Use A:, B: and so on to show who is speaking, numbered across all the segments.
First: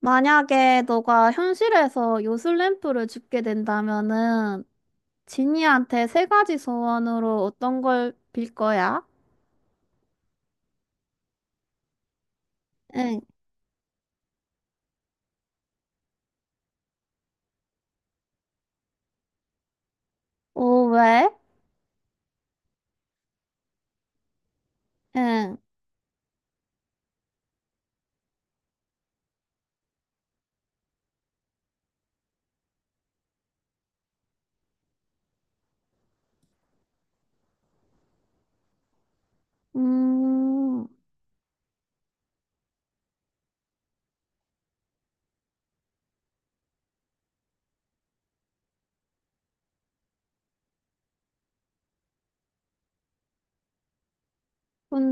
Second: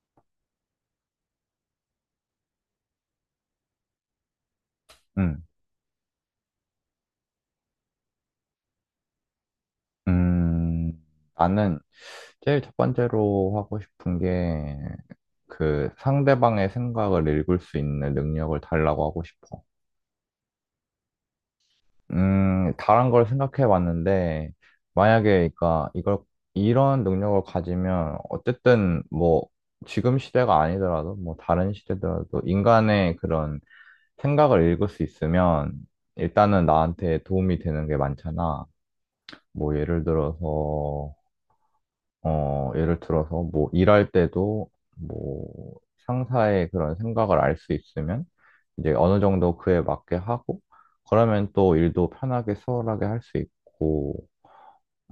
A: 만약에 너가 현실에서 요술램프를 줍게 된다면은
B: 음,
A: 지니한테 세 가지 소원으로 어떤 걸 빌 거야?
B: 음, 나는 제일 첫
A: 응.
B: 번째로 하고 싶은 게 그 상대방의 생각을 읽을 수 있는 능력을 달라고 하고 싶어.
A: 오, 왜?
B: 다른 걸 생각해 봤는데 만약에
A: 응.
B: 그러니까 이걸 이런 능력을 가지면 어쨌든 뭐 지금 시대가 아니더라도 뭐 다른 시대더라도 인간의 그런 생각을 읽을 수 있으면 일단은 나한테 도움이 되는 게 많잖아. 뭐 예를
A: 음.
B: 들어서 예를 들어서 뭐 일할 때도 뭐 상사의 그런 생각을 알 수 있으면 이제 어느 정도 그에 맞게 하고 그러면 또 일도 편하게 수월하게 할 수 있고.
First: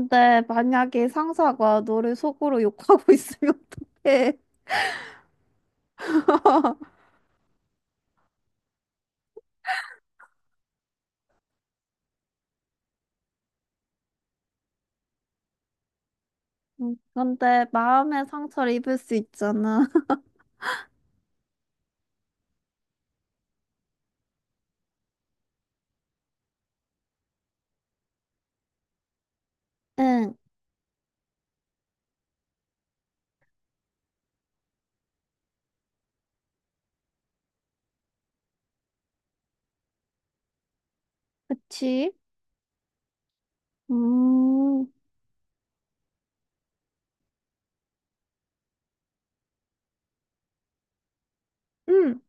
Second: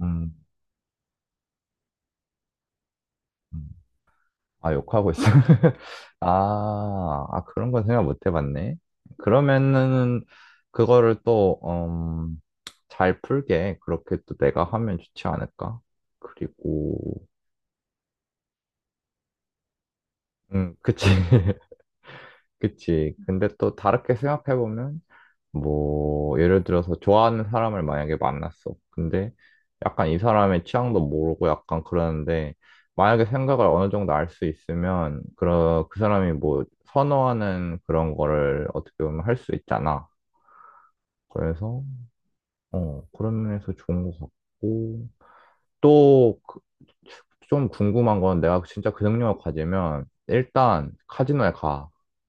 B: 음,
A: 만약에 상사가 너를 속으로 욕하고 있으면
B: 음.
A: 어떡해?
B: 아 욕하고 있어 아, 아 그런 건 생각 못 해봤네. 그러면은 그거를 또 잘 풀게 그렇게 또 내가 하면 좋지 않을까. 그리고
A: 근데 마음의 상처를 입을 수 있잖아.
B: 그치. 그치. 근데 또 다르게 생각해보면, 뭐, 예를 들어서 좋아하는 사람을 만약에 만났어. 근데 약간 이
A: 응.
B: 사람의 취향도 모르고 약간 그러는데, 만약에 생각을 어느 정도 알 수 있으면, 그, 그 사람이 뭐, 선호하는 그런 거를 어떻게 보면 할 수 있잖아. 그래서,
A: 그치?
B: 그런 면에서 좋은 것
A: 음.
B: 같고, 또, 좀 궁금한 건 내가 진짜 그 능력을 가지면, 일단 카지노에 가.
A: 응.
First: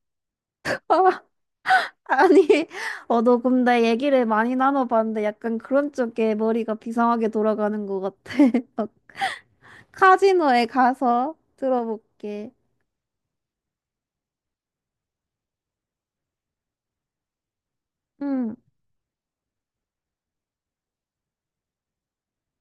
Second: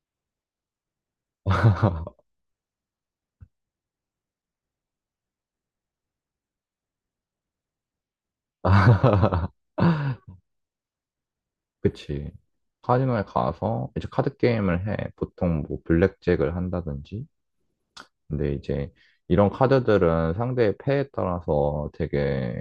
A: 아니, 어, 너 근데 얘기를 많이 나눠봤는데 약간 그런 쪽에 머리가 비상하게 돌아가는 것 같아. 어, 카지노에 가서
B: 그치.
A: 들어볼게.
B: 카지노에 가서 이제 카드 게임을 해. 보통 뭐 블랙잭을 한다든지. 근데
A: 응,
B: 이제 이런 카드들은 상대의 패에 따라서 되게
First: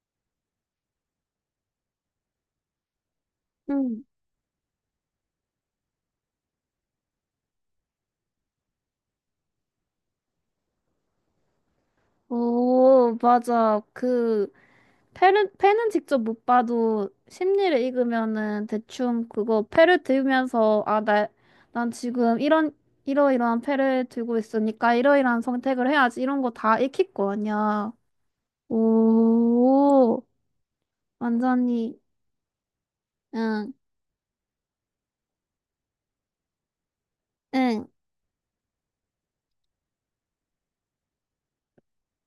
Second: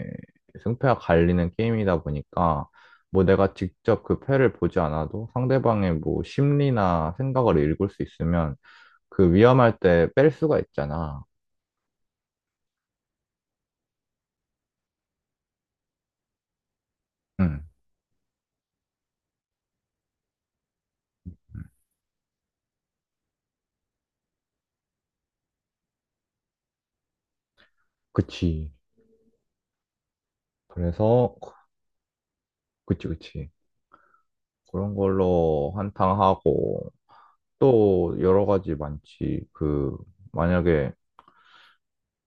B: 승패가 갈리는 게임이다 보니까 뭐 내가 직접
A: 응.
B: 그 패를 보지 않아도 상대방의 뭐 심리나 생각을 읽을 수 있으면 그 위험할 때 뺄 수가 있잖아.
A: 오, 맞아. 그, 패는 직접 못 봐도
B: 응.
A: 심리를 읽으면은 대충 그거 패를 들면서, 아, 나, 난 지금 이런, 이러이러한 패를 들고 있으니까 이러이러한 선택을 해야지. 이런 거 다 익힐 거 아니야.
B: 그치.
A: 오,
B: 그래서,
A: 완전히.
B: 그치, 그치.
A: 응,
B: 그런 걸로 한탕하고,
A: 응.
B: 또 여러 가지 많지. 그, 만약에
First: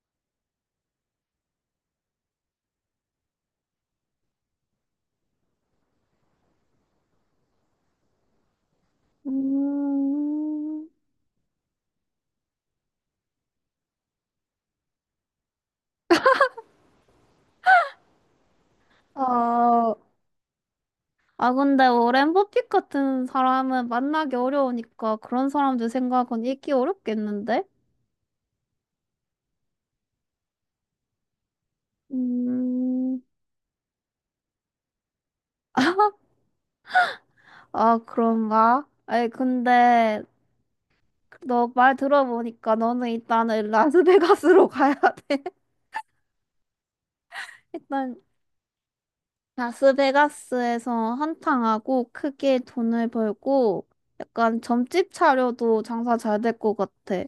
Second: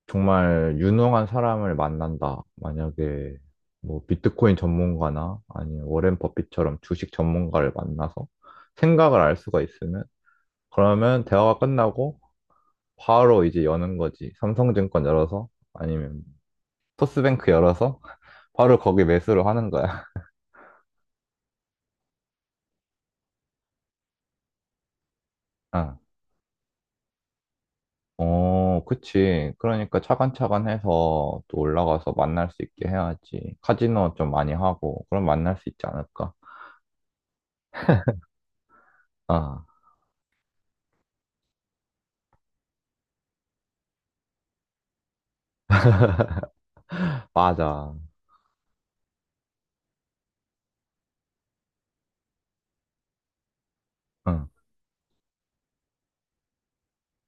B: 정말 유능한 사람을 만난다. 만약에 뭐 비트코인 전문가나 아니면 워렌 버핏처럼 주식 전문가를 만나서 생각을 알 수가 있으면
A: 음,
B: 그러면 대화가 끝나고 바로 이제 여는 거지. 삼성증권 열어서 아니면 토스뱅크 열어서 바로 거기 매수를 하는
A: 아,
B: 거야.
A: 아, 근데 오랜 버핏 같은 사람은 만나기 어려우니까 그런 사람들 생각은 읽기 어렵겠는데?
B: 어, 그치. 그러니까 차근차근 해서 또 올라가서 만날 수 있게
A: 음,
B: 해야지. 카지노 좀 많이 하고, 그럼 만날 수 있지 않을까?
A: 아, 그런가? 아니,
B: 아,
A: 근데 너 말 들어보니까 너는 일단은 라스베가스로 가야 돼.
B: 맞아.
A: 일단 라스베가스에서 한탕하고 크게 돈을 벌고
B: 응.
A: 약간 점집 차려도 장사 잘 될 것 같아.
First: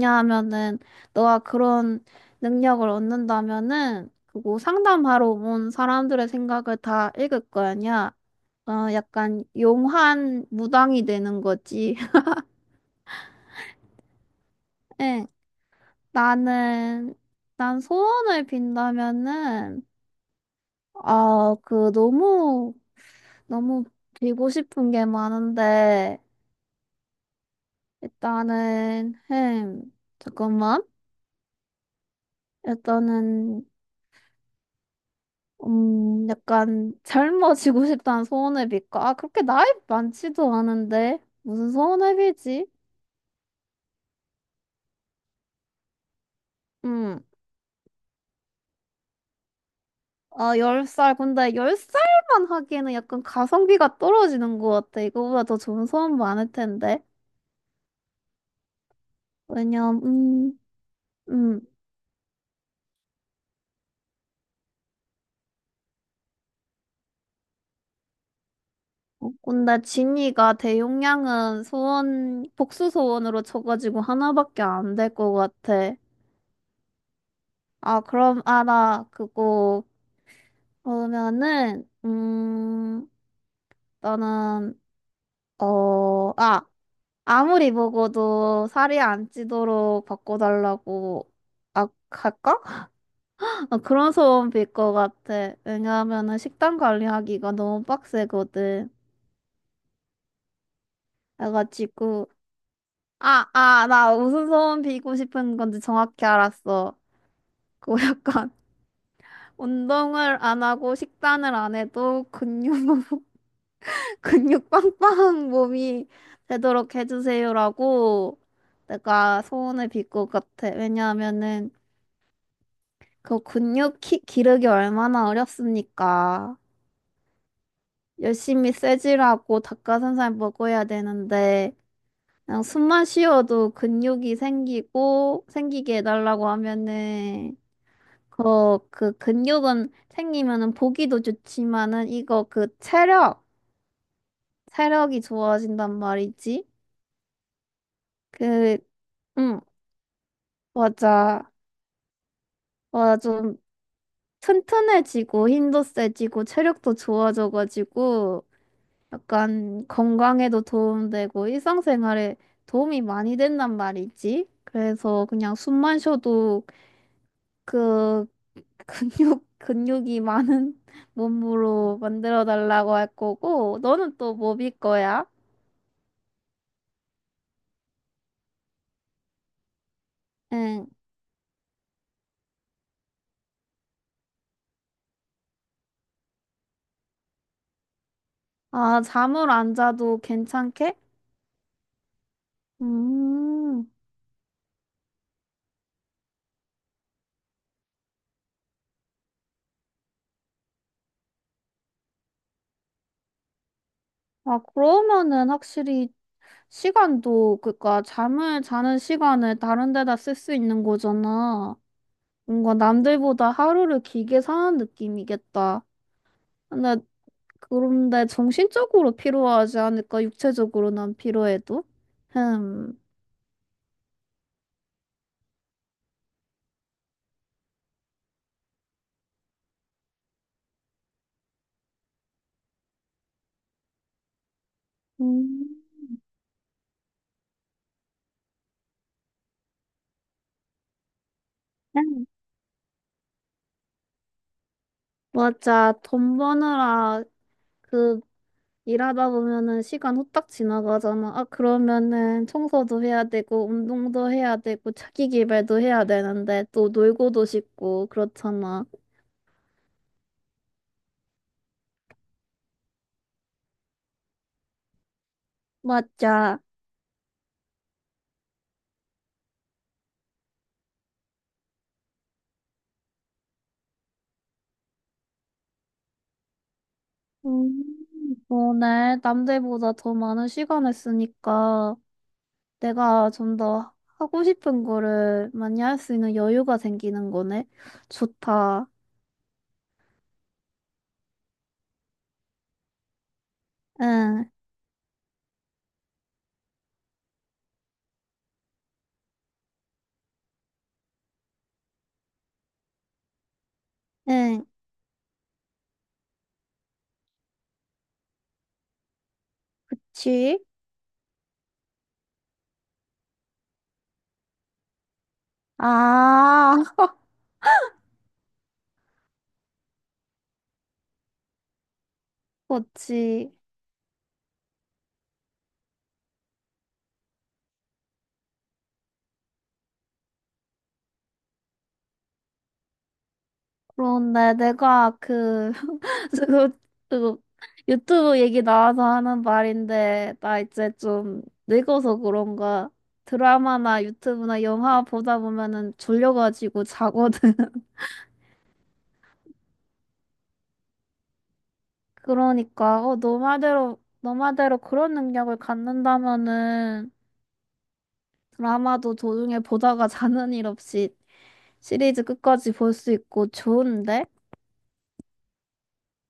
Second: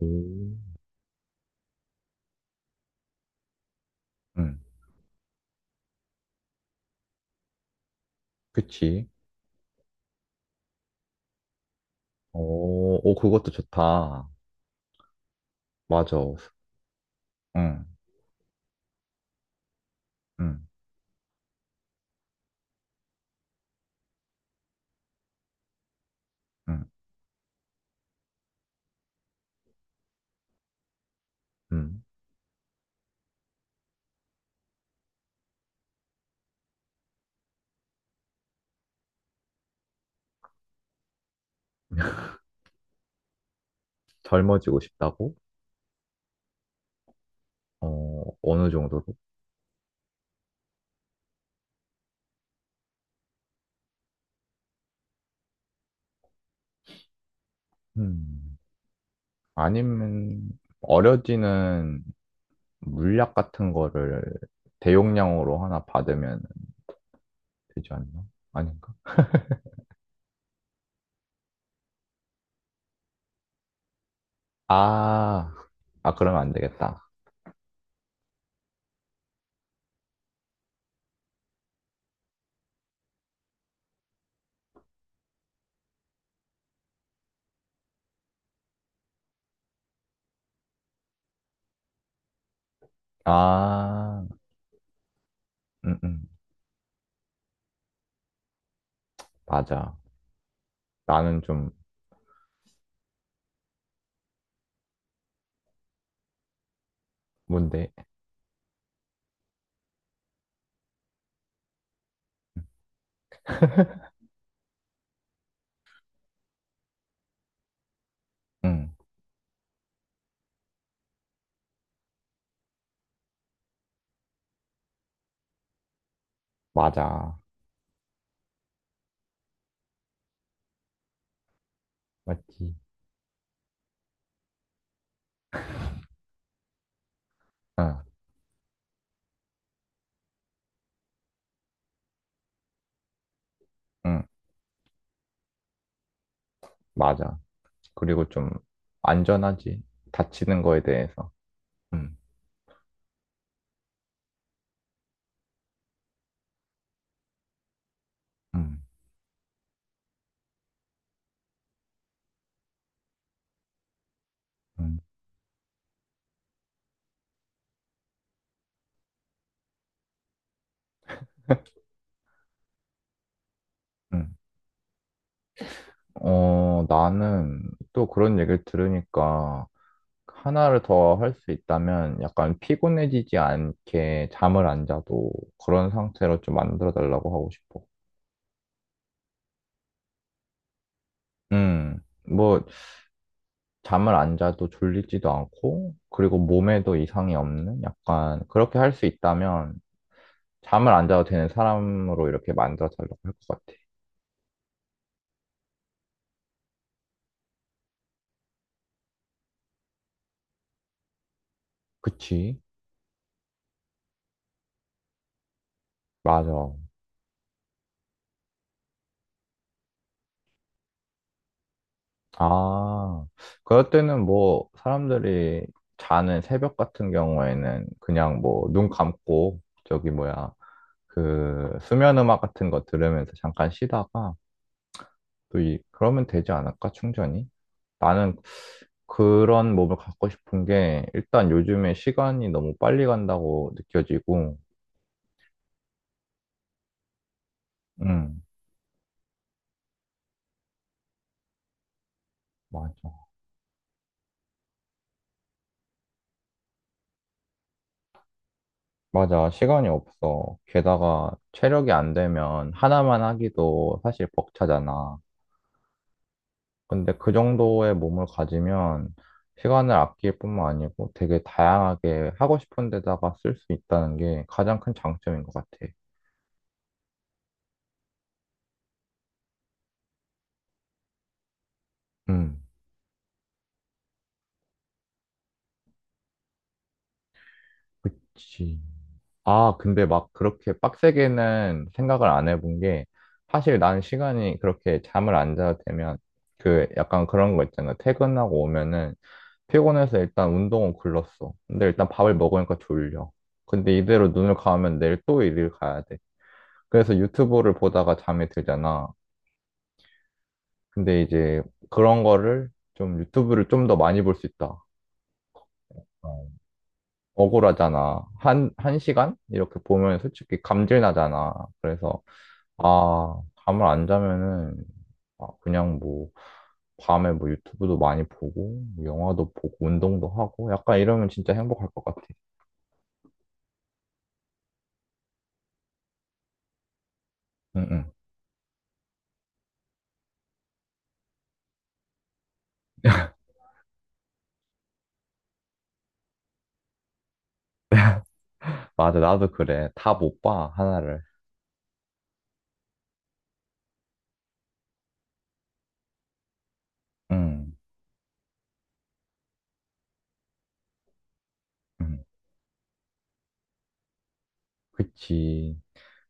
B: 오.
A: 너가 그런 능력을 얻는다면은
B: 응.
A: 그거 상담하러 온 사람들의 생각을 다 읽을 거 아니야. 어,
B: 그치.
A: 약간 용한 무당이 되는 거지.
B: 오, 오, 그것도 좋다.
A: 응,
B: 맞아.
A: 나는 난
B: 응,
A: 소원을 빈다면은
B: 응,
A: 아, 그 너무 빌고 싶은 게 많은데
B: 응,
A: 일단은, 잠깐만.
B: 응.
A: 일단은, 약간 젊어지고 싶다는 소원회비일까? 아, 그렇게 나이 많지도 않은데. 무슨 소원회비지?
B: 젊어지고 싶다고?
A: 음,
B: 어, 어느 정도로?
A: 아, 10살 근데 10살만 하기에는 약간 가성비가 떨어지는 것 같아. 이거보다 더 좋은 소원 많을 텐데.
B: 음.
A: 왜냐면,
B: 아니면,
A: 음.
B: 어려지는 물약 같은 거를 대용량으로 하나 받으면 되지 않나? 아닌가?
A: 어, 근데 진이가 대용량은 소원, 복수 소원으로 쳐가지고 하나밖에 안 될 것
B: 아,
A: 같아.
B: 아, 그러면 안 되겠다.
A: 아, 그럼, 아, 나 그거, 그러면은, 나는, 어, 아, 아무리 먹어도 살이 안 찌도록 바꿔달라고, 아, 할까? 아, 그런
B: 아,
A: 소원 빌 것 같아.
B: 음, 음,
A: 왜냐하면은 식단 관리하기가 너무 빡세거든.
B: 맞아. 나는 좀,
A: 그래가지고, 아, 아, 나 무슨 소원 빌고 싶은 건지 정확히 알았어.
B: 뭔데?
A: 그거 약간, 운동을 안 하고 식단을 안 해도 근육만 근육 빵빵 몸이 되도록 해주세요라고
B: 응,
A: 내가 소원을 빌 것 같아. 왜냐하면은 그 근육 키, 기르기 얼마나 어렵습니까?
B: 맞아.
A: 열심히 쇠질하고 닭가슴살 먹어야 되는데 그냥
B: 맞지?
A: 숨만 쉬어도 근육이 생기고 생기게 해달라고 하면은
B: 응,
A: 그, 그 근육은 생기면은 보기도 좋지만은 이거 그 체력
B: 응,
A: 체력이 좋아진단 말이지.
B: 맞아. 그리고 좀,
A: 그 음,
B: 안전하지. 다치는 거에 대해서.
A: 맞아.
B: 응,
A: 와, 좀 튼튼해지고 힘도 세지고 체력도 좋아져가지고
B: 응,
A: 약간 건강에도 도움되고 일상생활에 도움이 많이 된단 말이지.
B: 응,
A: 그래서 그냥 숨만 쉬어도 그 근육, 근육이 많은 몸으로 만들어 달라고 할 거고, 너는
B: 응.
A: 또 뭐 빌 거야?
B: 어, 나는 또 그런 얘기를 들으니까, 하나를
A: 응.
B: 더 할 수 있다면, 약간 피곤해지지 않게 잠을 안 자도 그런 상태로 좀 만들어 달라고 하고 싶어.
A: 아, 잠을 안 자도 괜찮게?
B: 응. 뭐,
A: 음.
B: 잠을 안 자도 졸리지도 않고, 그리고 몸에도 이상이 없는 약간 그렇게 할 수 있다면 잠을 안 자도 되는 사람으로 이렇게 만들어달라고 할 것 같아.
A: 아, 그러면은 확실히 시간도, 그니까 잠을 자는 시간을 다른 데다 쓸 수 있는 거잖아.
B: 그치?
A: 뭔가 남들보다 하루를 길게 사는 느낌이겠다.
B: 맞아.
A: 근데, 그런데 정신적으로 필요하지 않을까? 육체적으로 난 필요해도? 흠.
B: 아, 그럴 때는 뭐 사람들이 자는 새벽 같은 경우에는 그냥 뭐 눈 감고 저기 뭐야 그 수면 음악 같은 거 들으면서 잠깐 쉬다가 또
A: 음,
B: 그러면 되지 않을까? 충전이? 나는 그런 몸을 갖고 싶은 게 일단 요즘에
A: 음.
B: 시간이 너무 빨리 간다고 느껴지고,
A: 맞아. 돈 버느라 그
B: 음,
A: 일하다 보면은 시간 후딱 지나가잖아. 아, 그러면은 청소도 해야
B: 맞아.
A: 되고, 운동도 해야 되고, 자기 개발도 해야 되는데, 또 놀고도 싶고, 그렇잖아.
B: 맞아. 시간이 없어. 게다가 체력이 안 되면 하나만 하기도 사실 벅차잖아.
A: 맞아.
B: 근데 그 정도의 몸을 가지면 시간을 아낄 뿐만 아니고 되게 다양하게 하고 싶은 데다가 쓸 수 있다는 게 가장 큰 장점인 것 같아.
A: 음, 오늘 남들보다 더 많은 시간을 쓰니까
B: 음,
A: 내가 좀 더 하고 싶은 거를 많이 할 수 있는 여유가 생기는 거네.
B: 그치.
A: 좋다.
B: 아, 근데 막 그렇게 빡세게는 생각을 안 해본 게, 사실 나는
A: 응,
B: 시간이 그렇게 잠을 안 자도 되면, 그 약간 그런 거 있잖아. 퇴근하고 오면은 피곤해서 일단 운동은 굴렀어. 근데 일단 밥을 먹으니까 졸려. 근데 이대로 눈을
A: 응.
B: 감으면 내일 또 일을 가야 돼. 그래서 유튜브를 보다가 잠이 들잖아.
A: 지?
B: 근데 이제 그런 거를 좀 유튜브를 좀 더 많이 볼 수 있다. 어.
A: 아,
B: 억울하잖아. 한, 1시간? 이렇게 보면 솔직히 감질 나잖아. 그래서 아,
A: 그렇지.
B: 잠을 안 자면은, 아, 그냥 뭐, 밤에 뭐 유튜브도 많이 보고, 뭐 영화도 보고, 운동도 하고, 약간 이러면 진짜 행복할 것 같아.
A: 그런데 내가 그, 그거, 그거
B: 응, 응.
A: 유튜브 얘기 나와서 하는 말인데, 나 이제 좀 늙어서 그런가 드라마나 유튜브나 영화 보다 보면은 졸려가지고 자거든.
B: 맞아, 나도 그래. 다 못 봐, 하나를.
A: 그러니까, 어, 너 말대로 그런 능력을 갖는다면은
B: 응,
A: 드라마도 도중에 보다가 자는 일 없이
B: 응.
A: 시리즈 끝까지 볼 수 있고 좋은데?
B: 그치.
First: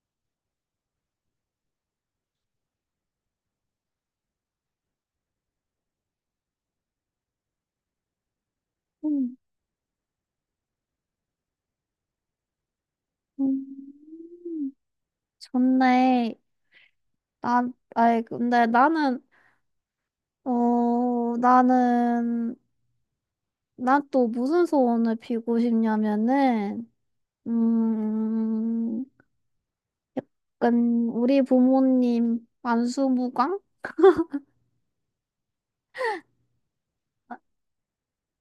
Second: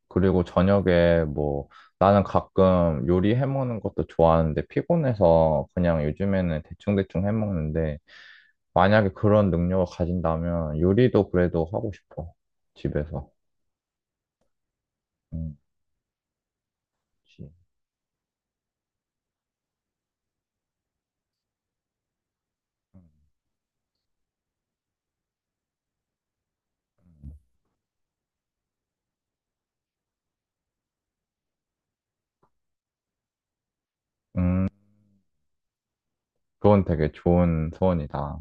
B: 그리고 저녁에 뭐, 나는 가끔 요리 해먹는 것도 좋아하는데, 피곤해서 그냥 요즘에는 대충대충 해먹는데, 만약에
A: 음,
B: 그런 능력을 가진다면, 요리도 그래도 하고 싶어. 집에서.
A: 음.
B: 응,
A: 좋네.
B: 그치.
A: 나, 아이, 근데 나는, 어, 나는,
B: 응.
A: 난 또 무슨 소원을 빌고 싶냐면은,
B: 응.
A: 음, 약간, 우리 부모님 만수무강?
B: 음, 그건 되게 좋은 소원이다.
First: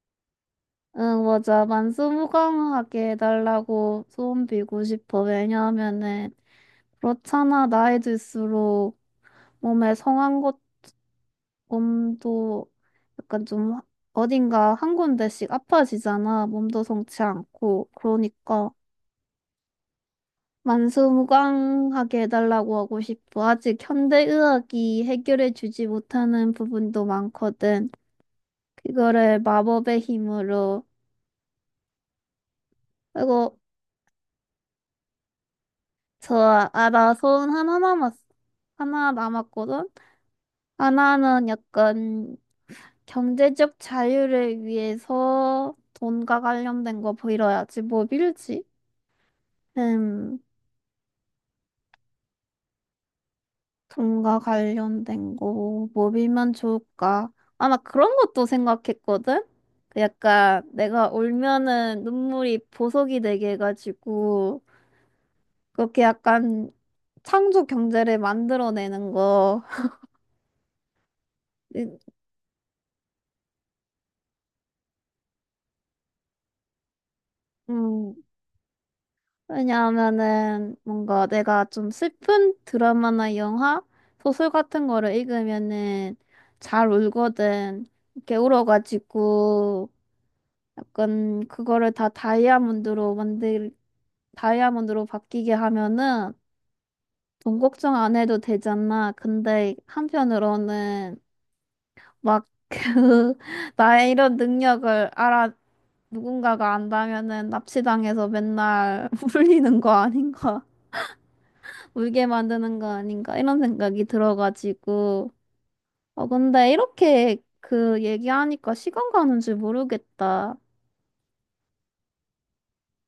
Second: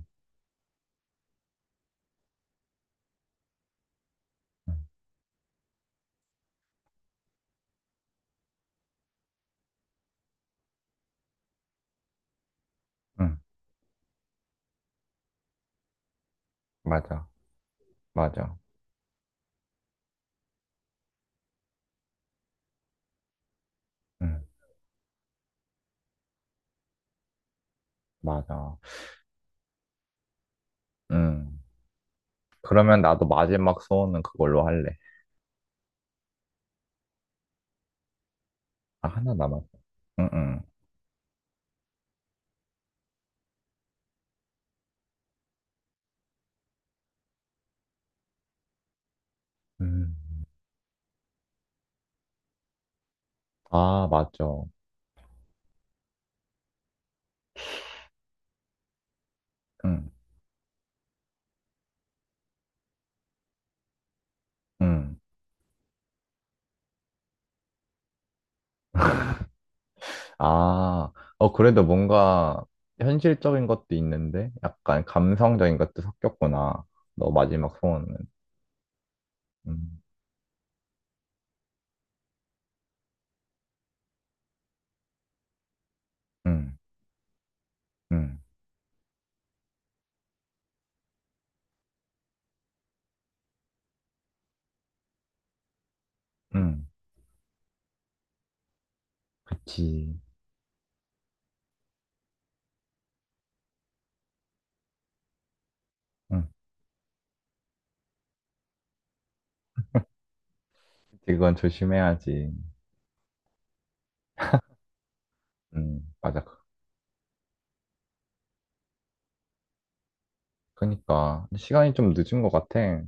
A: 응, 맞아. 만수무강하게 해달라고 소원
B: 응,
A: 빌고 싶어. 왜냐하면은, 그렇잖아. 나이 들수록 몸에 성한 것, 몸도
B: 응,
A: 약간 좀 어딘가 한 군데씩 아파지잖아. 몸도 성치
B: 맞아,
A: 않고.
B: 맞아,
A: 그러니까. 만수무강하게 해달라고 하고 싶어. 아직
B: 응,
A: 현대의학이 해결해주지 못하는 부분도 많거든.
B: 맞아.
A: 그거를 마법의 힘으로.
B: 응, 그러면 나도
A: 그리고
B: 마지막 소원은 그걸로 할래.
A: 저 알아, 소원 하나 남았어.
B: 아,
A: 하나
B: 하나 남았어.
A: 남았거든.
B: 응, 응,
A: 하나는 약간 경제적 자유를 위해서 돈과 관련된 거 빌어야지. 뭐 빌지?
B: 응.
A: 음.
B: 아,
A: 돈과
B: 맞죠.
A: 관련된 거, 뭐 빌면 좋을까? 아마 그런 것도 생각했거든? 그
B: 응,
A: 약간 내가 울면은 눈물이 보석이 되게 해가지고,
B: 응.
A: 그렇게 약간 창조 경제를 만들어내는 거.
B: 아, 어, 그래도
A: 이-
B: 뭔가 현실적인 것도 있는데, 약간 감성적인 것도 섞였구나. 너 마지막 소원은.
A: 음,
B: 응,
A: 왜냐하면은 뭔가 내가 좀 슬픈 드라마나 영화, 소설 같은 거를 읽으면은
B: 응,
A: 잘 울거든. 이렇게
B: 응,
A: 울어가지고. 약간 그거를 다 다이아몬드로 만들 다이아몬드로 바뀌게 하면은
B: 응.
A: 돈 걱정 안 해도 되잖아. 근데
B: 그치.
A: 한편으로는 막 그 나의 이런 능력을 알아
B: 응,
A: 누군가가 안다면은 납치당해서 맨날 울리는 거 아닌가?
B: 그치, 그건
A: 울게
B: 조심해야지.
A: 만드는 거 아닌가? 이런 생각이 들어가지고.
B: 응,
A: 어,
B: 맞아.
A: 근데 이렇게 그 얘기하니까 시간 가는 줄 모르겠다.
B: 그니까 시간이 좀 늦은 것 같아.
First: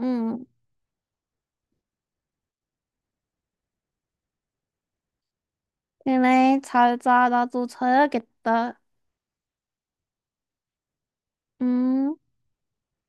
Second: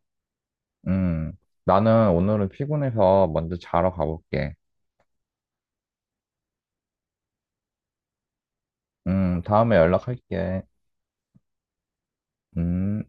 A: 응.
B: 음, 나는 오늘은 피곤해서 먼저 자러 가볼게.
A: 그래, 잘 자. 나도 자야겠다.
B: 다음에 연락할게.
A: 음,
B: 음.